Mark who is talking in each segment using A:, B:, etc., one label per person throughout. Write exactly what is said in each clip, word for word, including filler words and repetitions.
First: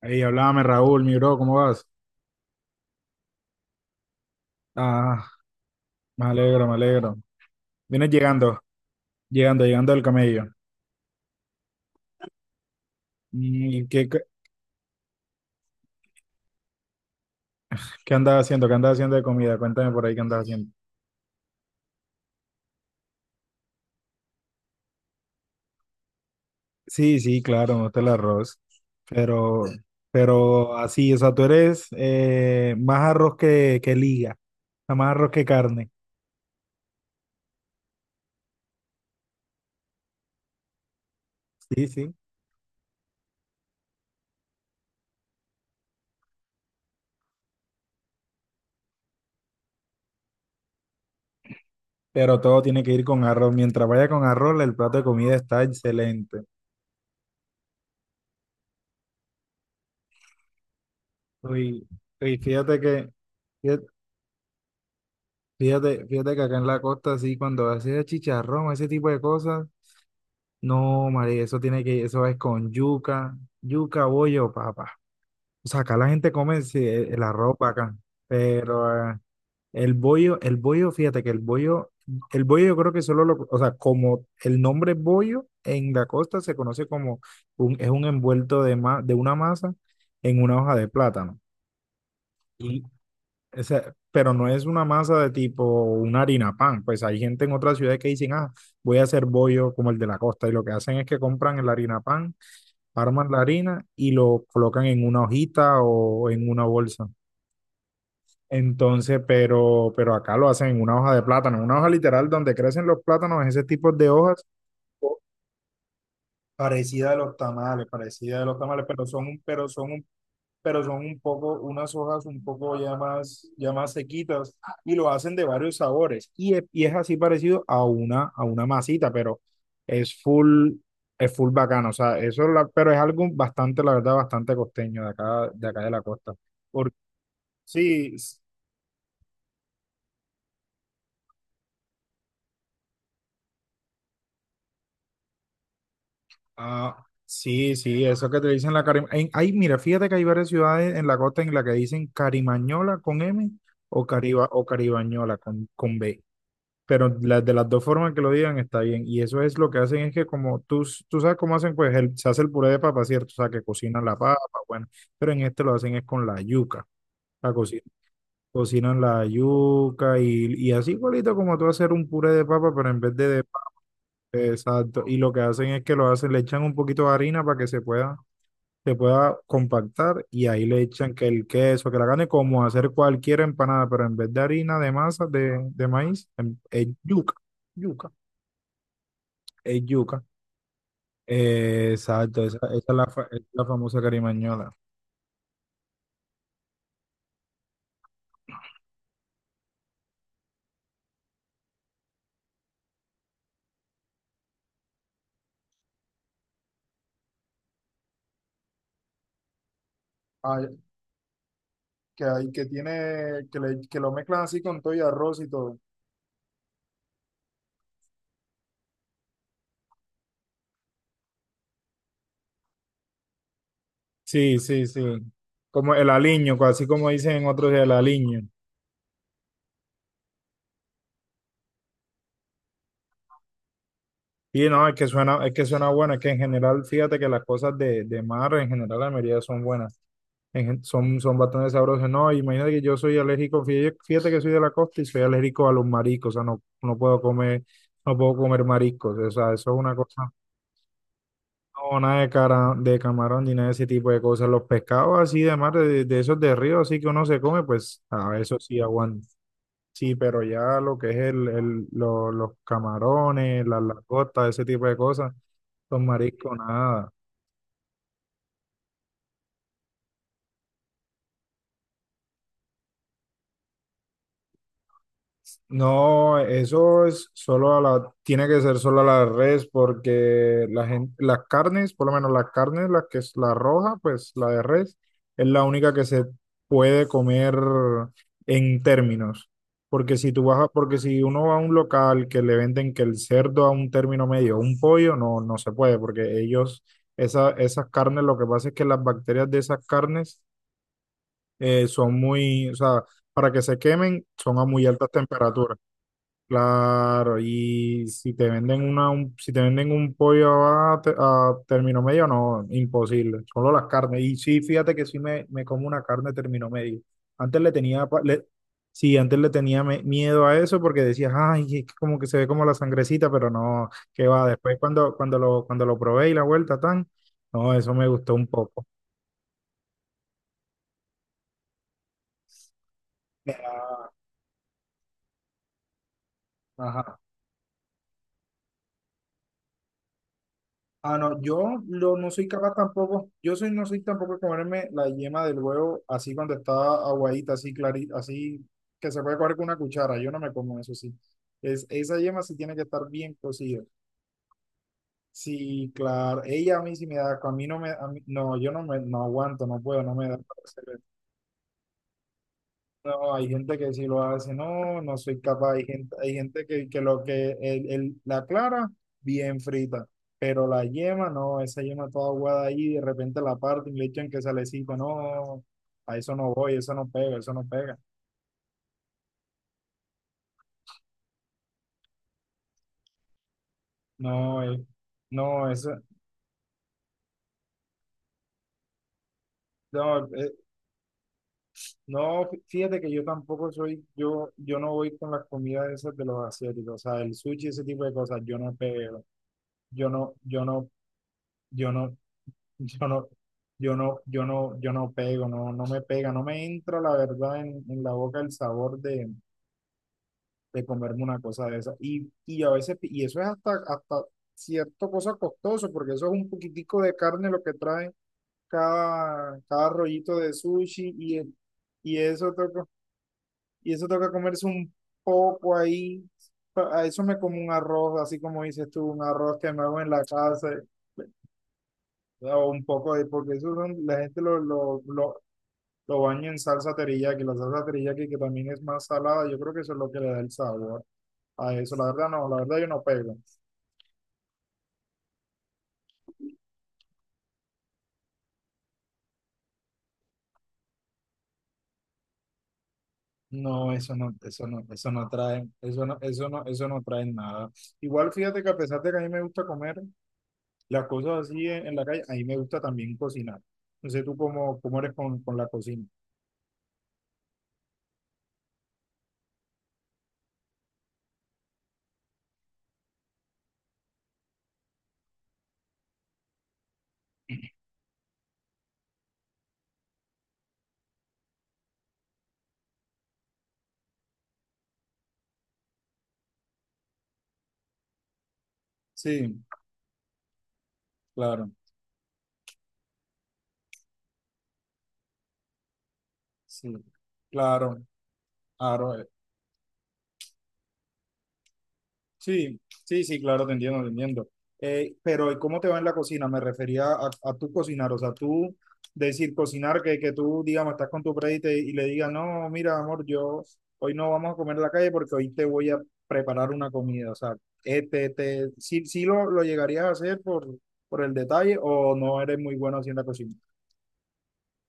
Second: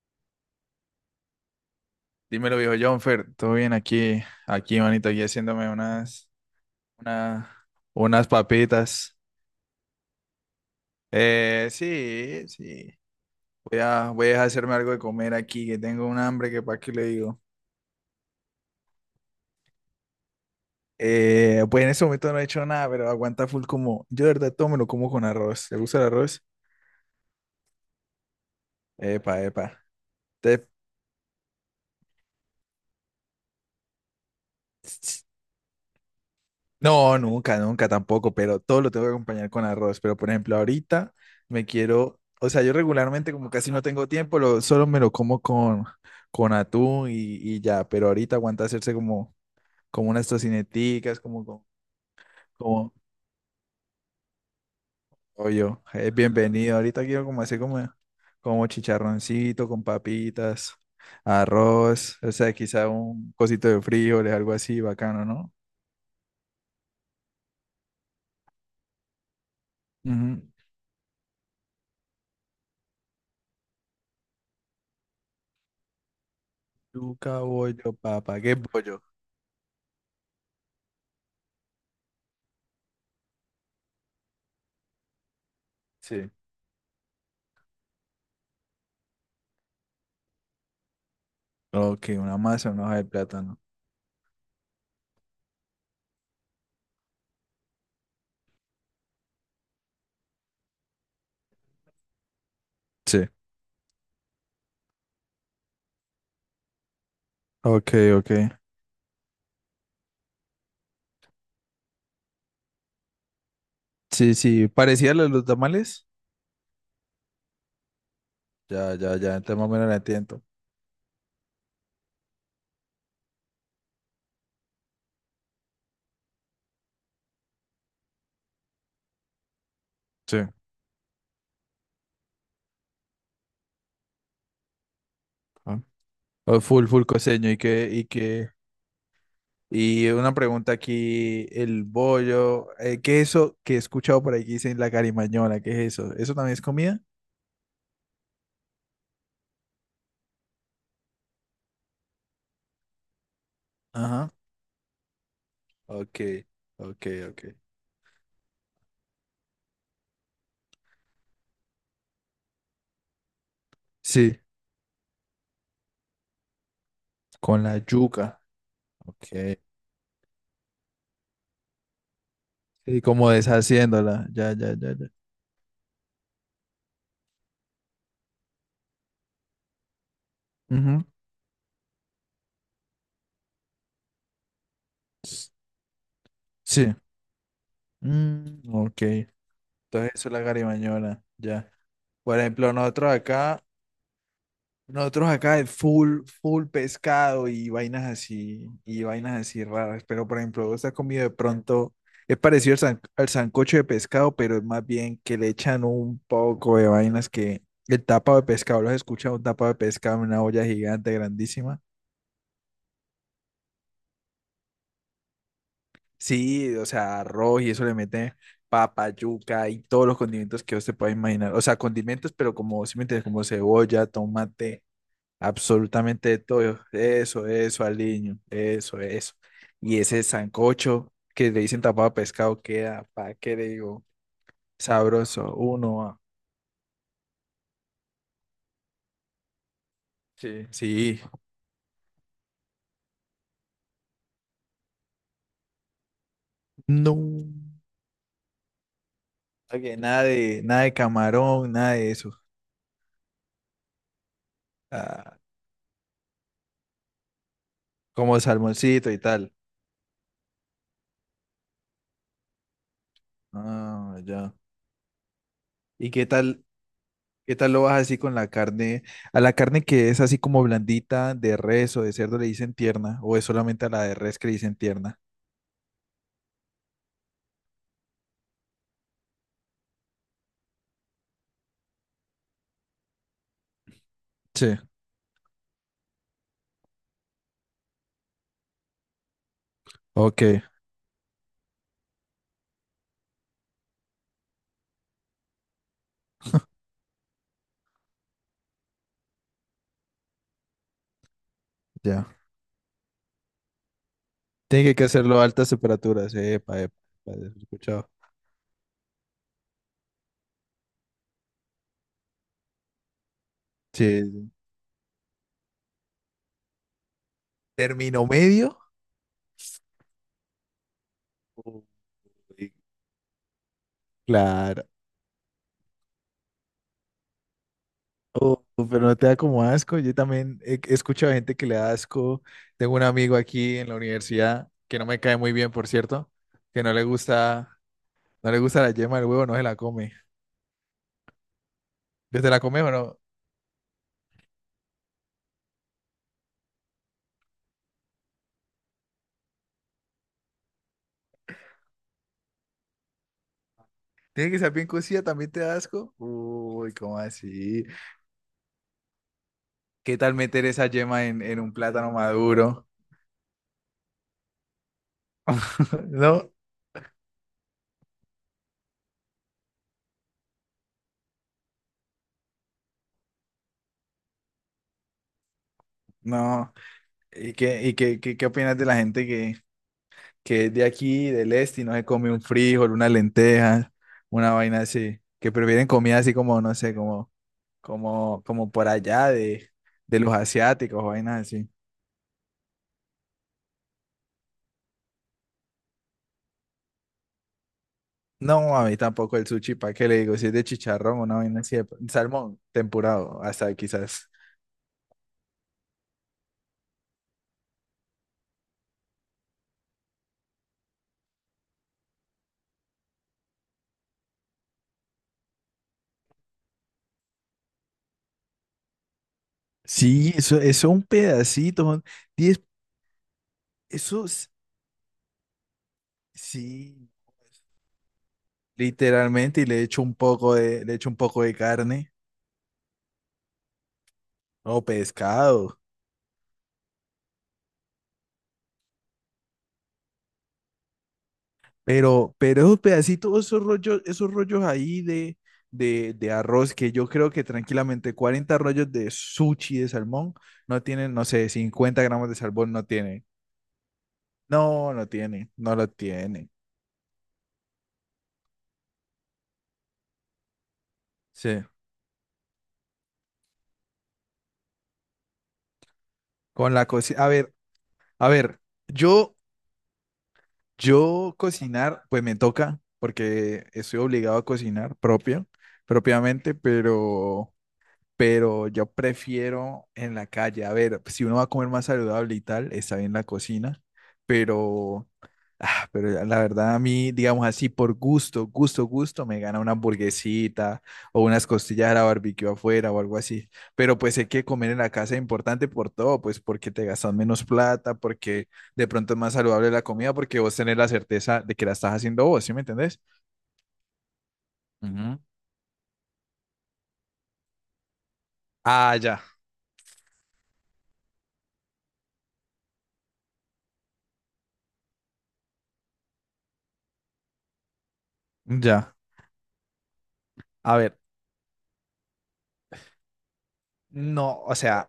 A: Ahí, hablame Raúl, mi bro, ¿cómo vas?
B: Dímelo, viejo Jonfer, todo bien aquí, aquí, manito, aquí
A: Ah,
B: haciéndome
A: me
B: unas,
A: alegro, me alegro.
B: una,
A: Vienes
B: unas
A: llegando,
B: papitas.
A: llegando, llegando del camello.
B: Eh, sí, sí. Voy
A: ¿Y qué,
B: a,
A: qué,
B: voy a hacerme algo de comer aquí, que tengo un hambre que para qué le digo.
A: qué andas haciendo? ¿Qué andas haciendo de comida? Cuéntame por ahí qué andas haciendo.
B: Eh, pues en este momento no he hecho nada, pero aguanta full como. Yo de verdad todo me lo como con arroz. ¿Te gusta el arroz?
A: Sí, sí, claro, me gusta el arroz.
B: Epa,
A: Pero,
B: epa. Te-
A: pero así, o sea, tú eres eh, más arroz que, que liga, o sea, más arroz que carne.
B: No, nunca, nunca tampoco, pero todo lo tengo que acompañar con arroz. Pero por ejemplo, ahorita me
A: Sí, sí.
B: quiero, o sea, yo regularmente como casi no tengo tiempo, lo, solo me lo como con, con atún y, y ya, pero ahorita aguanta hacerse como, como unas tocineticas, como, con-
A: Pero todo tiene
B: como,
A: que ir con arroz. Mientras vaya con arroz, el plato de comida está
B: pollo. Es
A: excelente.
B: bienvenido. Ahorita quiero como hacer como, como chicharroncito con papitas,
A: Uy,
B: arroz, o
A: uy,
B: sea,
A: fíjate
B: quizá
A: que,
B: un cosito de
A: fíjate
B: frijoles, algo así, bacano, ¿no?
A: Fíjate, fíjate que acá en la costa, sí, cuando haces chicharrón, ese tipo de cosas,
B: Ujú.
A: no, María, eso tiene que, eso es con yuca, yuca, bollo, papá. O sea, acá la gente come sí, e, el, la
B: Yuca,
A: ropa
B: bollo,
A: acá,
B: papa, ¿qué es bollo?
A: pero eh, el bollo, el bollo, fíjate que el bollo, el bollo yo creo que solo lo, o sea, como el nombre bollo en la
B: Sí.
A: costa se conoce como un, es un envuelto de, ma- de una masa en una hoja de plátano.
B: Ok, una masa, una hoja de plátano.
A: Esa- pero no es una masa de tipo una harina pan. Pues hay gente en otras ciudades que dicen, ah, voy a hacer bollo como el de la costa. Y lo que hacen es que compran el harina pan,
B: Sí.
A: arman la harina y lo colocan en una hojita o en una bolsa.
B: Ok, ok.
A: Entonces, pero, pero acá lo hacen en una hoja de plátano, una hoja literal donde crecen los plátanos, ese tipo de
B: Sí,
A: hojas.
B: sí, parecía
A: o-
B: lo de los tamales.
A: Parecida a los tamales, parecida a los tamales,
B: Ya,
A: pero
B: ya,
A: son,
B: ya,
A: un-
B: entonces más
A: pero
B: o menos
A: son
B: la
A: un
B: entiendo.
A: pero son un poco, unas hojas un poco ya más, ya más sequitas y lo hacen de varios sabores. Y es, y es así parecido a una, a una masita, pero es
B: Sí.
A: full, es full bacano. O sea, eso, es la- pero es algo bastante, la verdad, bastante costeño de acá, de
B: Ah.
A: acá de la costa.
B: Oh, full,
A: Porque
B: full coseño. Y que, y
A: sí, s-
B: que, y una pregunta aquí, el bollo, eh, ¿qué es eso que he escuchado por ahí que dicen la carimañola? ¿Qué es eso? ¿Eso también es comida?
A: ah, sí, sí, eso que te dicen la cari- ay mira, fíjate que hay varias ciudades en la costa en la que dicen carimañola con M o
B: Ajá.
A: cariba, o caribañola con, con
B: Ok,
A: B.
B: ok,
A: pero la-
B: ok.
A: de las dos formas que lo digan está bien. Y eso es lo que hacen, es que como tú, s- tú sabes cómo hacen, pues el- se hace el puré de papa, ¿cierto? O sea, que cocinan la papa,
B: Sí,
A: bueno, pero en este lo hacen es con la yuca. La
B: con la
A: coci-
B: yuca.
A: Cocinan la
B: Ok.
A: yuca y, y así igualito como tú hacer un puré de papa, pero en
B: Sí,
A: vez de,
B: como
A: de pa-
B: deshaciéndola. Ya, ya, ya,
A: exacto.
B: ya.
A: Y lo que hacen es que lo hacen, le echan un poquito de harina para que se pueda, se pueda compactar y ahí le
B: Ujú.
A: echan que el queso, que la carne, como hacer cualquier empanada, pero en vez de harina de masa de, de maíz, em- es
B: Sí.
A: yuca, yuca.
B: Mm, ok. Entonces
A: Es yuca.
B: eso es la garibañola, ya.
A: Eh,
B: Por
A: exacto, esa,
B: ejemplo,
A: esa es la,
B: nosotros
A: fa- es la
B: acá,
A: famosa carimañola.
B: nosotros acá es full, full pescado y vainas así, y vainas así raras. Pero por ejemplo, vos has comido de pronto, es parecido al, san- al sancocho de pescado, pero es más bien que le echan un poco de vainas que el tapado de pescado, ¿lo has escuchado? Un tapado de pescado en una olla
A: Ah,
B: gigante, grandísima.
A: que hay, que tiene, que, le- que lo mezclan así con todo y arroz y todo.
B: Sí, o sea, arroz y eso le meten papa, yuca y todos los condimentos que usted pueda imaginar. O sea, condimentos, pero como, si me entiendes, como cebolla,
A: Sí,
B: tomate.
A: sí, sí. Como el
B: Absolutamente de
A: aliño,
B: todo.
A: así como dicen
B: Eso,
A: en otros,
B: eso,
A: el
B: aliño.
A: aliño.
B: Eso, eso. Y ese sancocho que le dicen tapado de pescado queda, ¿para qué le digo?
A: Y no, es que suena, es
B: Sabroso.
A: que suena
B: Uno,
A: bueno, es
B: ah,
A: que en general, fíjate que las cosas de, de mar, en general, la mayoría son buenas. en
B: sí,
A: gen-
B: sí.
A: son, son bastante sabrosas. No, imagínate que yo soy alérgico, fí- fíjate que soy de la costa y soy alérgico a los mariscos, o sea, no, no
B: No.
A: puedo comer, no puedo comer mariscos, o sea, eso es una
B: Oye, nada
A: cosa.
B: de, nada de camarón, nada
A: No,
B: de
A: nada de,
B: eso.
A: cara, de camarón ni nada de ese tipo de cosas. Los pescados
B: Ah,
A: así de mar, de, de esos de río, así que uno se come, pues a
B: como
A: eso sí
B: salmoncito y
A: aguanta.
B: tal.
A: Sí, pero ya lo que es el, el- lo- los camarones, las
B: Ah,
A: langostas,
B: ya.
A: ese tipo de cosas, los
B: ¿Y qué
A: mariscos,
B: tal,
A: nada.
B: qué tal lo vas así con la carne? A la carne que es así como blandita, de res o de cerdo le dicen tierna, o es solamente a la de res que le dicen tierna.
A: No, eso es solo a la, tiene que ser solo a la res porque la gente, las carnes, por lo menos las carnes, la que es la roja, pues la de
B: Sí.
A: res, es la única que se puede comer en términos. Porque si
B: Ok,
A: tú vas a- porque si uno va a un local que le venden que el cerdo a un término medio, un pollo, no, no se puede, porque ellos, esa, esas carnes, lo que pasa es que las bacterias de esas carnes eh, son
B: ya.
A: muy, o sea, para que se quemen, son a muy
B: Tiene que
A: altas
B: hacerlo a altas
A: temperaturas.
B: temperaturas, epa, epa, epa,
A: Claro,
B: he
A: y
B: escuchado.
A: si te venden una, un- si te venden un pollo a, te- a término medio, no, imposible. Solo las carnes.
B: Sí,
A: Y
B: sí.
A: sí, fíjate que sí me, me como una carne término medio. Antes le tenía, pa-
B: ¿Término
A: le-
B: medio?
A: sí, antes le tenía me- miedo a eso porque decías, ay,
B: Uy,
A: es que como que se ve como la sangrecita, pero no, qué va. Después
B: claro.
A: cuando, cuando lo, cuando lo probé y la vuelta tan, no, eso me gustó un
B: Oh,
A: poco.
B: pero no te da como asco. Yo también he he escuchado gente que le da asco. Tengo un amigo aquí en la universidad que no me cae muy bien, por cierto, que no le
A: Ajá.
B: gusta, no le gusta la yema del huevo, no se la come.
A: Ah, no, yo lo- no soy
B: ¿Desde la
A: capaz
B: come o no?
A: tampoco, yo soy, no soy tampoco de comerme la yema del huevo así cuando está aguadita, así clarita, así que se puede coger con una cuchara, yo no me como eso, sí. Es, esa yema sí tiene que estar bien cocida.
B: Tiene que ser bien cocida, también te da
A: Sí,
B: asco.
A: claro, ella a mí
B: Uy,
A: sí me
B: ¿cómo
A: da, a mí no
B: así?
A: me, a mí- no, yo no me, no aguanto, no puedo, no
B: ¿Qué
A: me
B: tal
A: da.
B: meter esa yema en, en un plátano maduro?
A: No, hay gente que sí lo hace, no, no soy capaz. Hay gente, hay
B: No,
A: gente que, que lo que el, el- la clara, bien frita, pero la yema, no, esa yema toda aguada ahí, de repente la parte y le echan que salecito, no, a eso no
B: no.
A: voy, eso no pega, eso
B: ¿Y
A: no
B: qué, y
A: pega.
B: qué, qué, qué opinas de la gente que, que es de aquí, del este, y no se come un frijol, una lenteja, una
A: No,
B: vaina
A: eh,
B: así? Que
A: no,
B: prefieren
A: eso,
B: comida así como, no sé, como, como, como por allá de, de
A: no,
B: los
A: eh,
B: asiáticos, vainas así.
A: no, fí- fíjate que yo tampoco soy, yo, yo no voy con las comidas esas de los asiáticos, o sea, el sushi, ese tipo de cosas, yo no
B: No, a mí
A: pego,
B: tampoco el sushi, ¿para qué
A: yo
B: le
A: no,
B: digo? Si es de
A: yo no.
B: chicharrón, una vaina así, de-
A: Yo no,
B: salmón
A: Yo no,
B: temporado, hasta
A: yo no,
B: quizás.
A: yo no, yo no pego, no, no me pega, no me entra la verdad en, en la boca el sabor de, de comerme una cosa de esa. Y, y a veces, y eso es hasta, hasta cierto cosa costoso, porque eso es un poquitico de carne lo que trae cada, cada
B: Sí,
A: rollito de
B: eso, eso un
A: sushi y, el-
B: pedacito, son
A: y eso
B: 10,
A: toca, y eso
B: eso
A: toca
B: es-
A: comerse un poco ahí. Pa- A
B: sí,
A: eso me como un arroz, así como dices tú, un arroz
B: literalmente, y
A: que me
B: le
A: hago
B: echo
A: en
B: un
A: la
B: poco
A: casa
B: de, le echo un poco de carne
A: o un poco de, porque eso son- la gente lo,
B: o
A: lo, lo
B: pescado.
A: Lo baño en salsa teriyaki, la salsa teriyaki que también es más salada, yo creo que eso es lo que le da el sabor a eso. La verdad
B: Pero,
A: no, la
B: pero
A: verdad
B: esos
A: yo no pego.
B: pedacitos, esos rollos, esos rollos ahí de, de, de arroz, que yo creo que tranquilamente cuarenta rollos de sushi de salmón no tienen, no sé, cincuenta gramos de salmón no tienen.
A: No, eso no, eso no,
B: No, no
A: eso no
B: tienen,
A: trae,
B: no lo
A: eso no, eso
B: tienen.
A: no, eso no trae nada. Igual fíjate que a pesar de que a mí me gusta comer las cosas
B: Sí.
A: así en, en la calle, a mí me gusta también cocinar. No sé tú cómo, cómo eres con, con la cocina.
B: Con la cocina. A ver, a ver, yo, yo cocinar, pues me toca, porque estoy obligado a cocinar propio, propiamente, pero. Pero yo prefiero en la calle. A ver, pues, si uno va a comer más saludable y tal, está bien la cocina, pero, ah, pero ya la verdad a mí, digamos así, por gusto, gusto, gusto, me gana
A: Sí,
B: una hamburguesita o unas
A: claro,
B: costillas a la barbecue afuera o algo así. Pero pues hay que comer en la casa es importante por todo, pues porque te
A: sí,
B: gastas menos plata,
A: claro,
B: porque de pronto es
A: claro.
B: más saludable la comida, porque vos tenés la certeza de que la estás haciendo vos, ¿sí me
A: Sí,
B: entendés?
A: sí, sí, claro, te entiendo, te entiendo. Eh,
B: Ujú.
A: pero ¿y cómo te va en la cocina? Me refería a, a tú cocinar, o sea, tú
B: Ah, ya,
A: decir cocinar, que, que tú, digamos, estás con tu predi y, te- y le digas, no, mira, amor, yo hoy no vamos a comer en la calle porque hoy te voy a preparar una comida, o sea, este, te,
B: ya.
A: sí, sí lo, lo llegarías a hacer por,
B: A ver,
A: por el detalle o no eres muy bueno haciendo la cocina.
B: no, o sea.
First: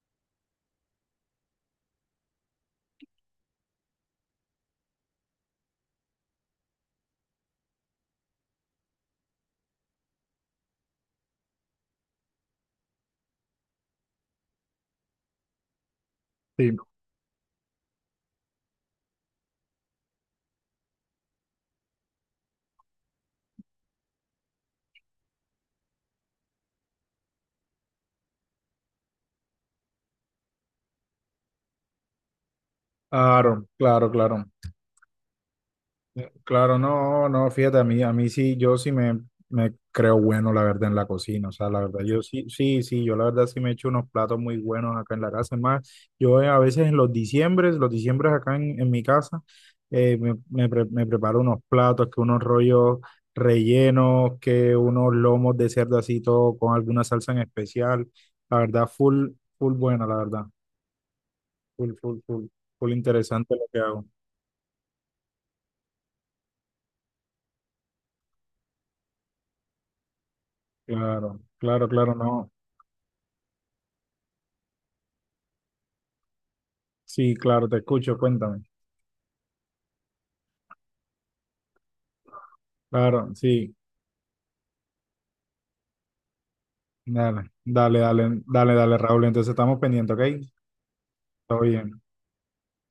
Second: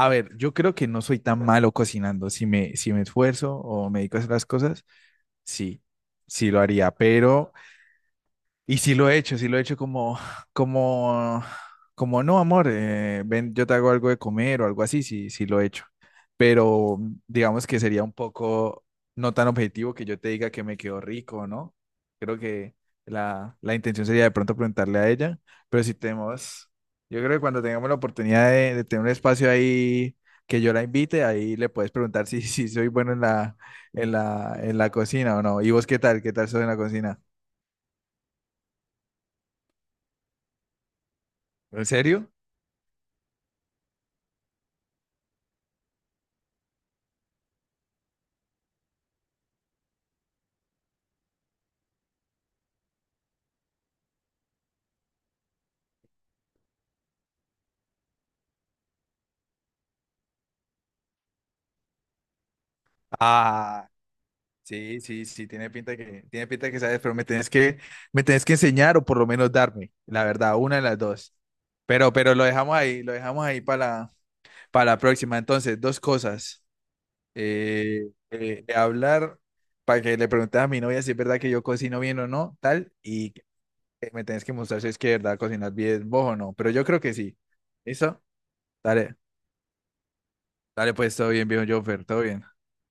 B: A ver, yo creo que no soy tan malo cocinando. Si me, si me esfuerzo o me dedico a hacer las cosas, sí, sí lo haría, pero y sí lo he hecho, sí lo he hecho como, como, como no, amor, eh, ven, yo te hago algo de comer o algo así, sí, sí lo he hecho.
A: Sí,
B: Pero digamos que sería un poco no tan objetivo que yo te diga que me quedó rico, ¿no? Creo que la, la intención sería de pronto preguntarle a ella, pero si tenemos, yo creo que cuando tengamos la oportunidad de, de tener un espacio ahí que yo la invite, ahí le puedes preguntar si, si soy bueno en la,
A: claro, claro,
B: en
A: claro.
B: la, en la cocina o no. ¿Y vos qué tal? ¿Qué tal sos en la
A: Claro,
B: cocina?
A: no, no, fíjate, a mí, a mí sí, yo sí me, me creo bueno, la verdad, en la cocina, o sea, la
B: ¿En
A: verdad, yo
B: serio?
A: sí, sí, sí, yo la verdad sí me echo unos platos muy buenos acá en la casa, es más, yo eh, a veces en los diciembres, los diciembres acá en, en mi casa, eh, me, me, pre- me preparo unos platos, que unos rollos rellenos, que unos lomos de cerdo así, todo con alguna salsa en especial, la verdad, full, full buena, la verdad, full, full, full, full interesante lo que
B: Ah,
A: hago.
B: sí, sí, sí, tiene pinta de que, tiene pinta de que sabes, pero me tenés que, me tenés que enseñar o por lo menos darme, la verdad, una de las dos.
A: Claro, claro,
B: Pero,
A: claro,
B: pero lo
A: no.
B: dejamos ahí, lo dejamos ahí para la, para la próxima. Entonces, dos cosas.
A: Sí, claro, te
B: Eh,
A: escucho, cuéntame.
B: eh, hablar para que le preguntes a mi novia si es verdad que yo cocino bien o no, tal, y
A: Claro,
B: que
A: sí,
B: me tenés que mostrar si es que de verdad cocinas bien vos o no. Pero yo creo que sí.
A: dale, dale,
B: ¿Listo?
A: dale, dale, dale,
B: Dale,
A: Raúl. Entonces estamos pendientes, ¿ok?
B: dale pues, todo bien,
A: Todo
B: viejo
A: bien.
B: Jonfer, todo bien.